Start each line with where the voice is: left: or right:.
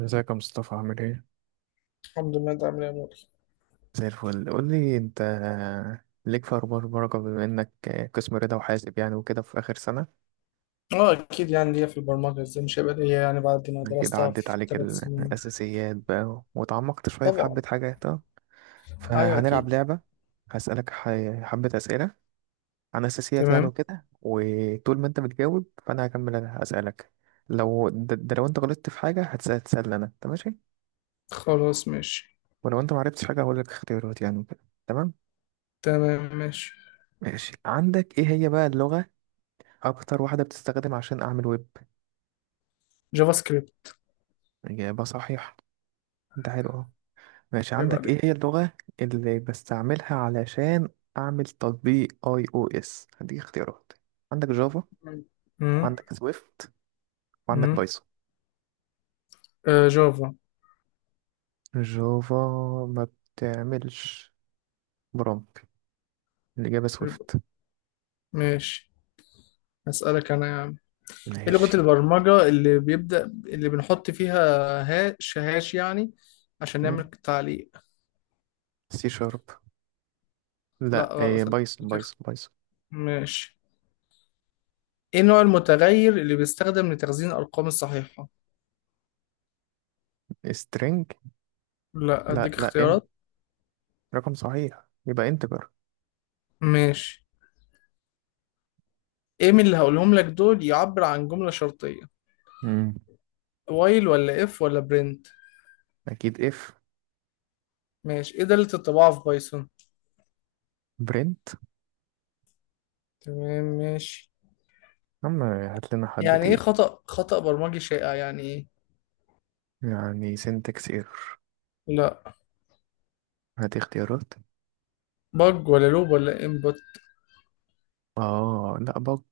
right: ازيك يا مصطفى؟ عامل ايه؟
left: الحمد لله، انت عامل ايه يا مول؟
right: زي الفل. قول لي انت، ليك في اخبار بركه؟ بما انك قسم رضا وحاسب يعني وكده في اخر سنه،
left: اه اكيد، يعني ليا في البرمجه. ازاي مش هيبقى ليا يعني بعد ما
right: كده
left: درستها
right: عدت
left: في
right: عليك
left: 3 سنين؟
right: الاساسيات بقى وتعمقت شويه في
left: طبعا.
right: حبه حاجات اه.
left: ايوه
right: فهنلعب
left: اكيد.
right: لعبه. هسالك حبه اسئله عن اساسيات يعني
left: تمام.
right: وكده، وطول ما انت بتجاوب فانا هكمل اسالك. لو ده لو انت غلطت في حاجه هتسال. انا انت ماشي؟
left: خلاص ماشي.
right: ولو انت معرفتش حاجه هقول لك اختيارات يعني وكده. تمام
left: تمام ماشي.
right: ماشي. عندك ايه هي بقى اللغه اكتر واحدة بتستخدم عشان اعمل ويب؟
left: جافا سكريبت.
right: اجابة صحيحة. انت حلو اهو. ماشي،
left: عيب
right: عندك ايه
left: عليك.
right: هي اللغة اللي بستعملها علشان اعمل تطبيق اي او اس؟ هديك اختيارات. عندك جافا،
left: امم
right: وعندك سويفت، وعندك
left: امم
right: بايثون.
left: آه، جافا.
right: جافا ما بتعملش برومبت. الاجابة سويفت.
left: ماشي، هسألك انا يا عم. ايه لغه
right: ماشي.
left: البرمجه اللي بيبدأ اللي بنحط فيها هاش هاش، يعني عشان
right: م?
left: نعمل تعليق؟
right: سي شارب. لا،
left: لا
right: إيه،
left: غلط.
right: بايثون
left: بتخ-
right: بايثون بايثون.
left: ماشي. ايه النوع المتغير اللي بيستخدم لتخزين الارقام الصحيحه؟
right: سترينج.
left: لا،
right: لا
left: اديك
right: لا، ان
left: اختيارات.
right: رقم صحيح يبقى انتجر.
left: ماشي. ايه من اللي هقولهم لك دول يعبر عن جملة شرطية؟
right: مم.
left: وايل ولا اف ولا برنت؟
right: اكيد اف.
left: ماشي، ايه دالة الطباعة في بايثون؟
right: برنت.
left: تمام ماشي.
right: عم هات لنا حد
left: يعني ايه
right: تقيل.
left: خطأ برمجي شائع، يعني ايه؟
right: يعني سنتكس ايرور.
left: لا،
right: هات اختيارات.
left: بج ولا لوب ولا انبوت؟
right: اه لا، بج.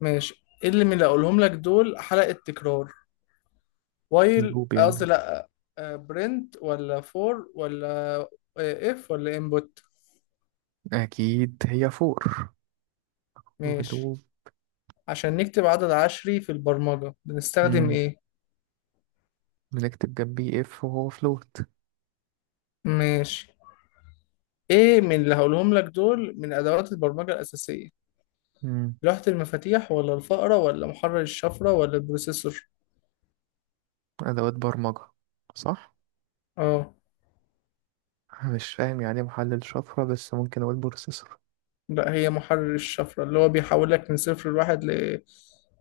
left: ماشي. ايه اللي من اللي هقولهم لك دول حلقة تكرار؟ وايل،
right: لوب
left: قصدي
right: يعني.
left: لا. آه، برنت ولا فور ولا آه، اف ولا انبوت؟
right: اكيد هي فور. فور
left: ماشي.
right: لوب.
left: عشان نكتب عدد عشري في البرمجة بنستخدم
right: مم.
left: ايه؟
right: بنكتب جنبيه اف وهو فلوت.
left: ماشي. ايه من اللي هقولهم لك دول من ادوات البرمجه الاساسيه؟
right: مم.
left: لوحه المفاتيح ولا الفأره ولا محرر الشفره ولا البروسيسور؟
right: ادوات برمجة؟ صح.
left: اه.
right: أنا مش فاهم يعني إيه محلل شفرة، بس ممكن اقول بروسيسور.
left: لا، هي محرر الشفره اللي هو بيحول لك من صفر لواحد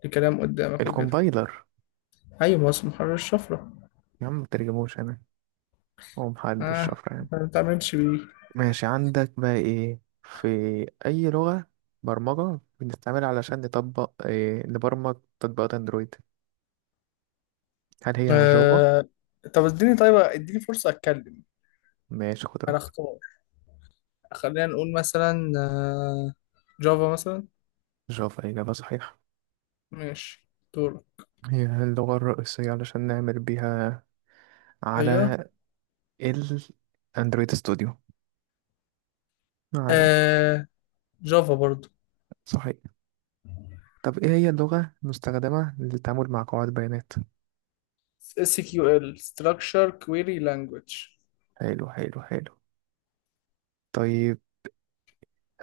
left: لكلام قدامك وكده.
right: الكومبايلر.
left: ايوه، ما هو محرر الشفره.
right: يا عم ما ترجموش، انا هو محلل
left: اه،
right: شفرة يعني.
left: ما بتعملش بيه.
right: ماشي، عندك بقى ايه في اي لغة برمجة بنستعملها علشان نطبق إيه، نبرمج تطبيقات اندرويد؟ هل هي جافا؟
left: آه. طب اديني، فرصه اتكلم.
right: ماشي خد
left: انا
right: راحتك.
left: اختار. خلينا نقول مثلا آه، جافا مثلا.
right: جافا إجابة صحيحة.
left: ماشي. دور.
right: هي اللغة الرئيسية علشان نعمل بيها على
left: ايوه.
right: الأندرويد ستوديو يعني.
left: آه. جافا برضو.
right: صحيح. طب إيه هي اللغة المستخدمة للتعامل مع قواعد بيانات؟
left: اس كيو ال structure query language.
right: حلو حلو حلو. طيب،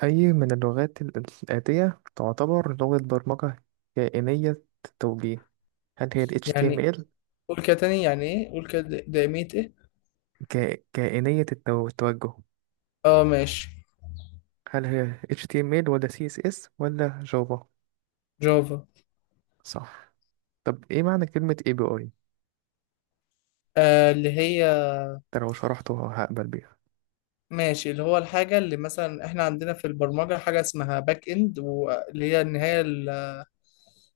right: أي من اللغات الآتية تعتبر لغة برمجة كائنية التوجيه؟ هل هي ال
left: يعني
right: HTML؟
left: قول كده تاني، يعني ايه؟ قول كده دائمية ايه؟
right: كائنية التوجه؟
left: اه ماشي.
right: هل هي HTML ولا CSS ولا جافا؟
left: جافا.
right: صح. طب ايه معنى كلمة اي بي اي؟
left: آه اللي هي.
right: انت لو شرحته هقبل بيها.
left: ماشي. اللي هو الحاجة اللي مثلا احنا عندنا في البرمجة حاجة اسمها باك اند، واللي هي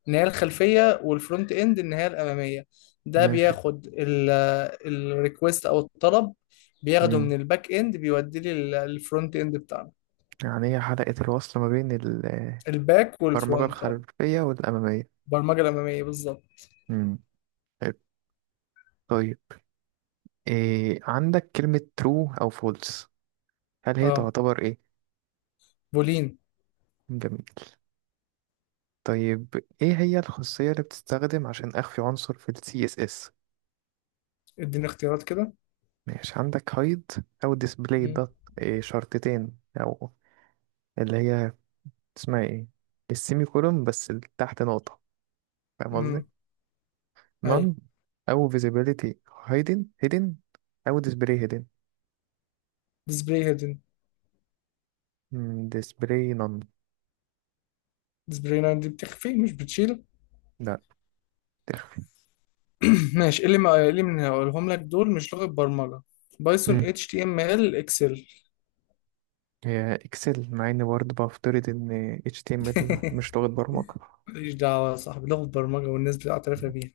left: النهاية الخلفية، والفرونت اند النهاية الأمامية. ده
right: ماشي.
left: بياخد الريكوست او الطلب، بياخده من
right: مم.
left: الباك اند بيوديه للفرونت اند بتاعنا.
right: يعني هي حلقة الوصل ما بين
left: الباك
right: البرمجة
left: والفرونت، اه.
right: الخلفية والأمامية.
left: البرمجة الأمامية بالظبط.
right: مم. حلو. طيب، إيه، عندك كلمة true أو false، هل هي
left: اه،
right: تعتبر ايه؟
left: بولين.
right: جميل. طيب ايه هي الخاصية اللي بتستخدم عشان أخفي عنصر في ال CSS؟
left: اديني اختيارات كده.
right: ماشي. عندك hide أو display
left: مم.
right: dot، إيه شرطتين، أو اللي هي اسمها ايه؟ السيمي كولوم بس اللي تحت نقطة، فاهم قصدي؟
left: مم. اي.
right: none، او visibility hidden، او display hidden.
left: ديسبلاي هيدن.
right: Display none.
left: ديسبلاي لاين دي بتخفي مش بتشيل.
right: لا.
left: ماشي. إيه اللي ما إيه اللي من هقولهم لك دول مش لغة برمجة؟ بايثون
right: مم.
left: اتش تي ام ال اكسل.
right: هي اكسل، مع اني برضه بفترض ان HTML مش لغة برمجة.
left: ماليش دعوة يا صاحبي، لغة برمجة والناس بتعترف بيها.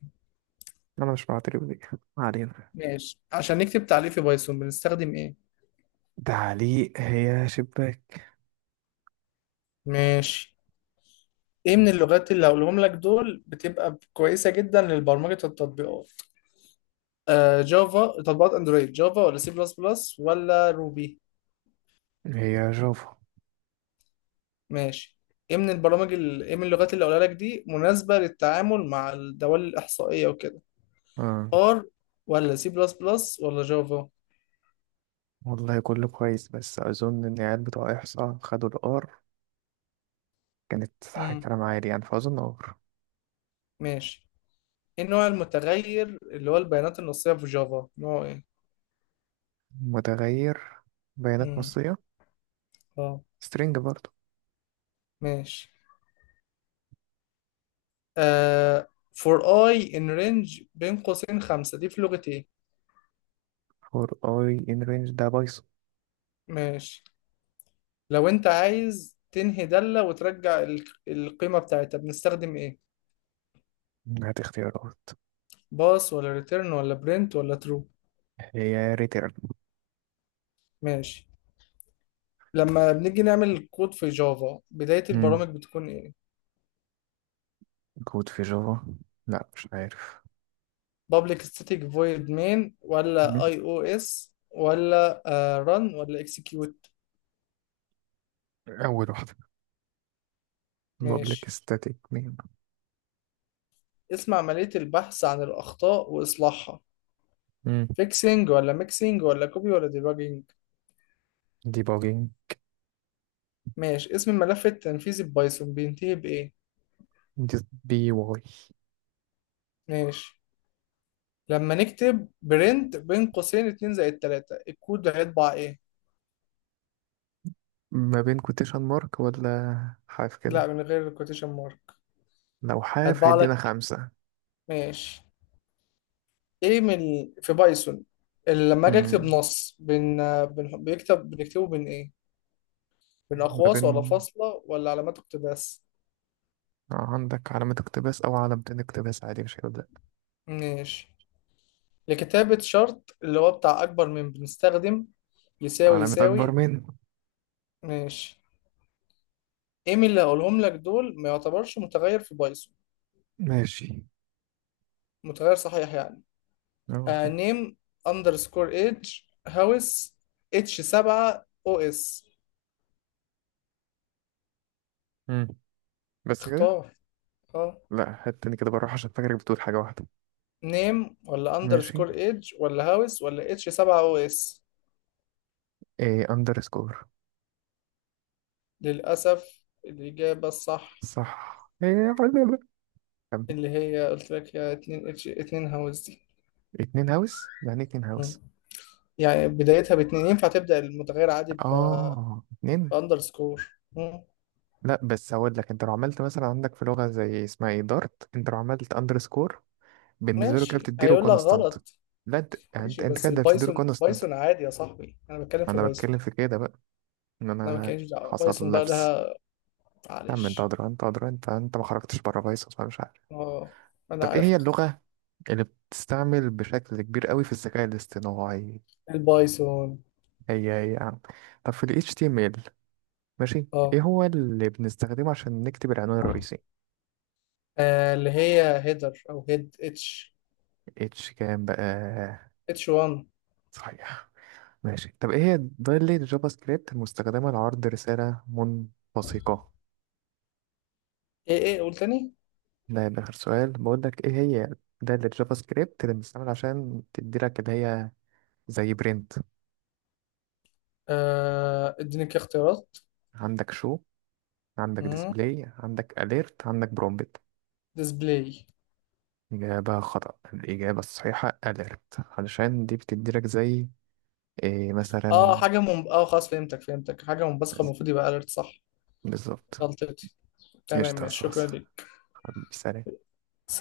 right: انا مش بعترف بيها، ما علينا.
left: ماشي. عشان نكتب تعليق في بايثون بنستخدم ايه؟
right: تعليق هي شباك.
left: ماشي. ايه من اللغات اللي هقولهم لك دول بتبقى كويسة جدا للبرمجة التطبيقات؟ آه، جافا تطبيقات اندرويد. جافا ولا سي بلس بلس ولا روبي؟
right: هي جافا.
left: ماشي. ايه من البرامج ال... ايه من اللغات اللي قولها لك دي مناسبة للتعامل مع الدوال الإحصائية وكده؟
right: آه.
left: ار ولا سي بلس بلس ولا جافا؟
right: والله كله كويس، بس اظن ان العيال بتوع احصاء خدوا الار، كانت
left: امم.
right: كلام عالي يعني، فاظن ار.
left: ماشي. ايه النوع المتغير اللي هو البيانات النصية في جافا؟ نوع ايه؟
right: متغير بيانات
left: امم.
right: نصية،
left: اه
right: string برضه.
left: ماشي. آه، for i in range بين قوسين 5، دي في لغة ايه؟
right: for i in range ده بايثون.
left: ماشي. لو انت عايز تنهي دالة وترجع القيمة بتاعتها بنستخدم ايه؟
right: هات اختيارات.
left: باس ولا ريتيرن ولا برنت ولا ترو؟
right: هي ريتيرن.
left: ماشي. لما بنيجي نعمل كود في جافا بداية
right: مم.
left: البرامج بتكون ايه؟
right: كود في جافا؟ لا مش عارف.
left: public static void main ولا
right: مم.
left: اي او اس ولا آه run ولا execute؟
right: أول واحدة، public
left: ماشي.
right: static main.
left: اسم عملية البحث عن الأخطاء وإصلاحها؟
right: مم.
left: fixing ولا mixing ولا copy ولا debugging؟
right: debugging.
left: ماشي. اسم الملف التنفيذي ببايثون بينتهي بإيه؟
right: just بي واي.
left: ماشي. لما نكتب print بين قوسين 2 زائد 3، الكود هيطبع ايه؟
right: ما بين quotation mark ولا حاف
left: لا،
right: كده؟
left: من غير الكوتيشن مارك.
right: لو حاف
left: هيطبع
right: هيدينا
left: لك.
right: خمسة.
left: ماشي. ايه من، في بايثون، اللي لما اجي اكتب
right: مم.
left: نص بن بيكتب بنكتبه بين ايه؟ بين
right: ما
left: اقواس ولا
right: بين،
left: فاصلة ولا علامات اقتباس؟
right: عندك علامة اقتباس أو علامة اقتباس عادي مش هيبدأ.
left: ماشي. لكتابة شرط اللي هو بتاع اكبر من بنستخدم يساوي
right: علامة أكبر
left: يساوي؟
right: من.
left: ماشي. ايه من اللي هقولهم لك دول ما يعتبرش متغير في بايثون؟
right: ماشي،
left: متغير صحيح يعني.
right: أه
left: آه،
right: فاهم.
left: نيم، اندرسكور ايدج، هاوس، اتش 7 او اس.
right: مم. بس كده.
left: اختار. اه.
right: لا هات تاني كده، بروح عشان فاكرك بتقول حاجة واحدة.
left: نيم ولا
right: ماشي.
left: اندرسكور ايدج ولا هاوس ولا اتش 7 او اس؟
right: ايه underscore.
left: للأسف الإجابة الصح
right: صح، إيه، كم؟
left: اللي هي قلت لك، يا اتنين اتش اتنين هاوس دي.
right: اتنين هاوس؟ يعني إيه اتنين هاوس؟
left: مم. يعني بدايتها باتنين، ينفع تبدأ المتغير عادي
right: اه، اتنين.
left: بأندرسكور؟ مم.
right: لا بس هقول لك، انت لو عملت مثلا عندك في لغة زي اسمها ايه، دارت، انت لو عملت اندرسكور بالنسبة له كده
left: ماشي
right: بتديله
left: هيقول لك
right: كونستانت.
left: غلط.
right: لا انت يعني، انت
left: ماشي،
right: انت
left: بس
right: كده بتديله
left: البايثون
right: كونستانت.
left: بايثون عادي يا صاحبي، أنا بتكلم في
right: انا بتكلم
left: بايثون.
right: في كده بقى، ان
left: أنا ما
right: انا
left: كانش دعوة
right: حصل
left: بايثون بقى
right: لبس.
left: لها.
right: يا عم انت
left: معلش.
right: ادرى انت ادرى، انت ما خرجتش بره بايثون مش عارف.
left: اه. أنا
right: طب ايه
left: عارف.
right: هي اللغة اللي بتستعمل بشكل كبير قوي في الذكاء الاصطناعي؟
left: البايثون.
right: هي هي يا عم. طب في ال HTML، ماشي،
left: اه.
right: ايه هو اللي بنستخدمه عشان نكتب العنوان الرئيسي؟
left: آه، اللي هي هيدر أو هيد اتش.
right: اتش كام بقى؟
left: اتش 1.
right: صحيح. ماشي. طب ايه هي دايلة جافا سكريبت المستخدمة لعرض رسالة منبثقة؟
left: ايه ايه قول تاني.
right: ده يبقى آخر سؤال بقول لك. ايه هي دايلة جافا سكريبت اللي بنستعمل عشان تدي لك اللي هي زي برنت؟
left: آه اديني كده اختيارات.
right: عندك شو، عندك
left: مم.
right: ديسبلاي، عندك اليرت، عندك برومبت.
left: ديسبلاي.
right: إجابة خطأ. الإجابة الصحيحة اليرت علشان دي بتدي لك زي إيه
left: اه
right: مثلا.
left: حاجة من، اه خلاص فهمتك فهمتك، حاجة منبثقة المفروض يبقى اليرت، صح.
right: بالظبط.
left: غلطتي. تمام
right: قشطة يا
left: ماشي، شكرا
right: صاصة.
left: ليك.
right: حبيبي، سلام.